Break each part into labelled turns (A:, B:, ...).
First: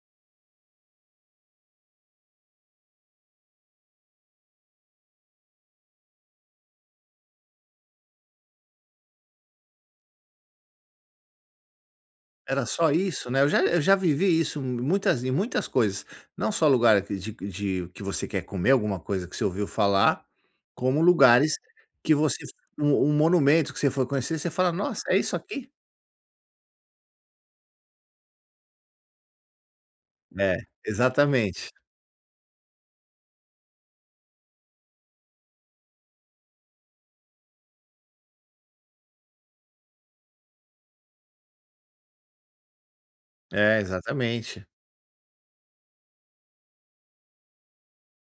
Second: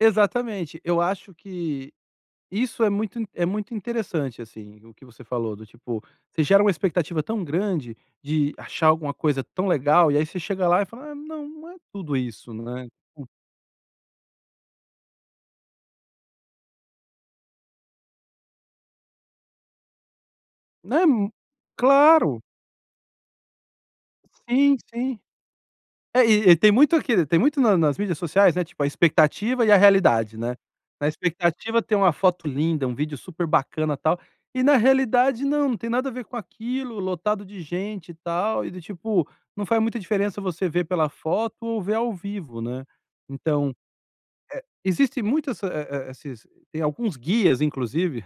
A: Exatamente. Eu acho que isso é muito é muito interessante, assim, o que você falou, do tipo, você gera uma expectativa tão grande de achar alguma coisa tão legal, e aí você chega lá e fala: "Ah, não, não é tudo isso",
B: Era
A: né.
B: só isso, né, eu já eu já vivi isso muitas em muitas coisas, não só lugar de de que você quer comer alguma coisa que você ouviu falar, como
A: Né, um
B: lugares que
A: claro.
B: você f um um monumento que você foi conhecer, você fala:
A: Sim,
B: "Nossa,
A: sim.
B: é isso aqui?".
A: É e e tem muito aqui, tem muito na nas mídias sociais, né, tipo, a expectativa e a realidade, né,
B: É,
A: na
B: exatamente.
A: expectativa tem uma foto linda, um vídeo super bacana, tal, e na realidade não, não tem nada a ver com aquilo, lotado de gente e tal, e do tipo, não faz muita diferença você ver pela foto ou ver ao vivo, né. Então, eh,
B: É, exatamente.
A: existem muitas esses, eh eh, esses tem alguns guias, inclusive,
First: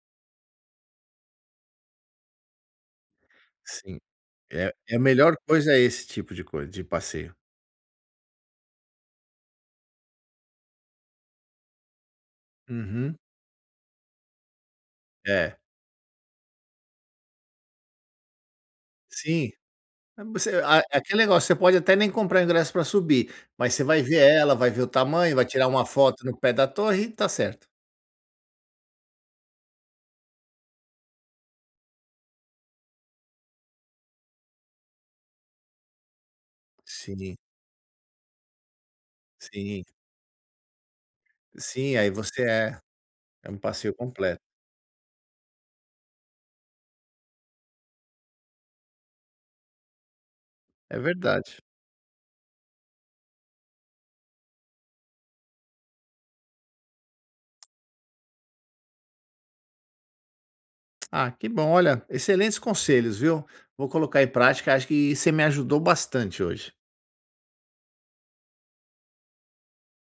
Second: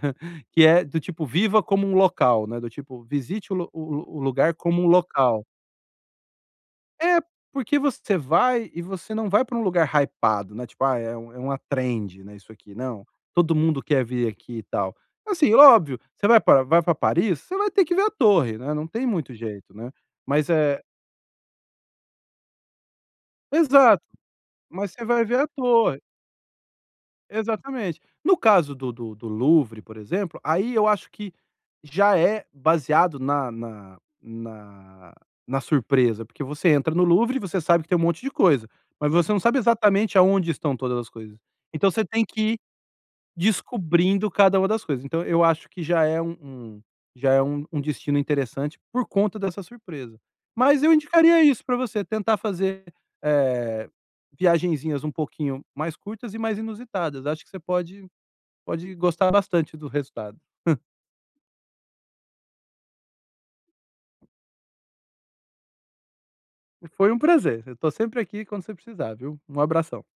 A: que é do tipo viva como um local né, do tipo visite o lu o
B: Sim,
A: lu o lugar
B: é
A: como um
B: é a melhor
A: local.
B: coisa é esse tipo de cois de
A: É,
B: passeio.
A: porque você vai e você não vai para um lugar hypado, né, tipo, ah, é um é uma trend, né, isso aqui, não,
B: Uhum.
A: todo mundo quer vir aqui e tal. Assim,
B: É.
A: óbvio, você vai para vai para Paris, você vai ter que ver a torre, né, não tem muito
B: Sim.
A: jeito, né.
B: Voc
A: Mas,
B: a
A: eh
B: aquele negócio, você pode até nem comprar ingresso para subir, mas você vai
A: Exato,
B: ver ela, vai ver o
A: mas você vai
B: tamanho,
A: ver
B: vai
A: a
B: tirar uma
A: torre.
B: foto no pé da torre e está certo.
A: Exatamente. No caso do do do Louvre, por exemplo, aí eu acho que já é baseado na na na na surpresa, porque você entra no Louvre
B: Sim.
A: e você sabe que tem um monte de coisa, mas você não sabe
B: Sim.
A: exatamente aonde estão todas as coisas. Então
B: Sim,
A: você
B: aí
A: tem que
B: você
A: ir
B: é, é um passeio
A: descobrindo
B: completo.
A: cada uma das coisas. Então eu acho que já é u um já é um destino interessante por conta dessa surpresa. Mas eu
B: É
A: indicaria
B: verdade.
A: isso pra você, tentar fazer, eh, viagenzinhas um pouquinho mais curtas e mais inusitadas. Acho que você pode pode gostar bastante do resultado.
B: Ah, que bom. Olha, excelentes conselhos, viu, vou colocar em prática acho que você me ajudou bastante hoje.
A: Foi um prazer, eu estou sempre aqui quando você precisar, viu. Um abração.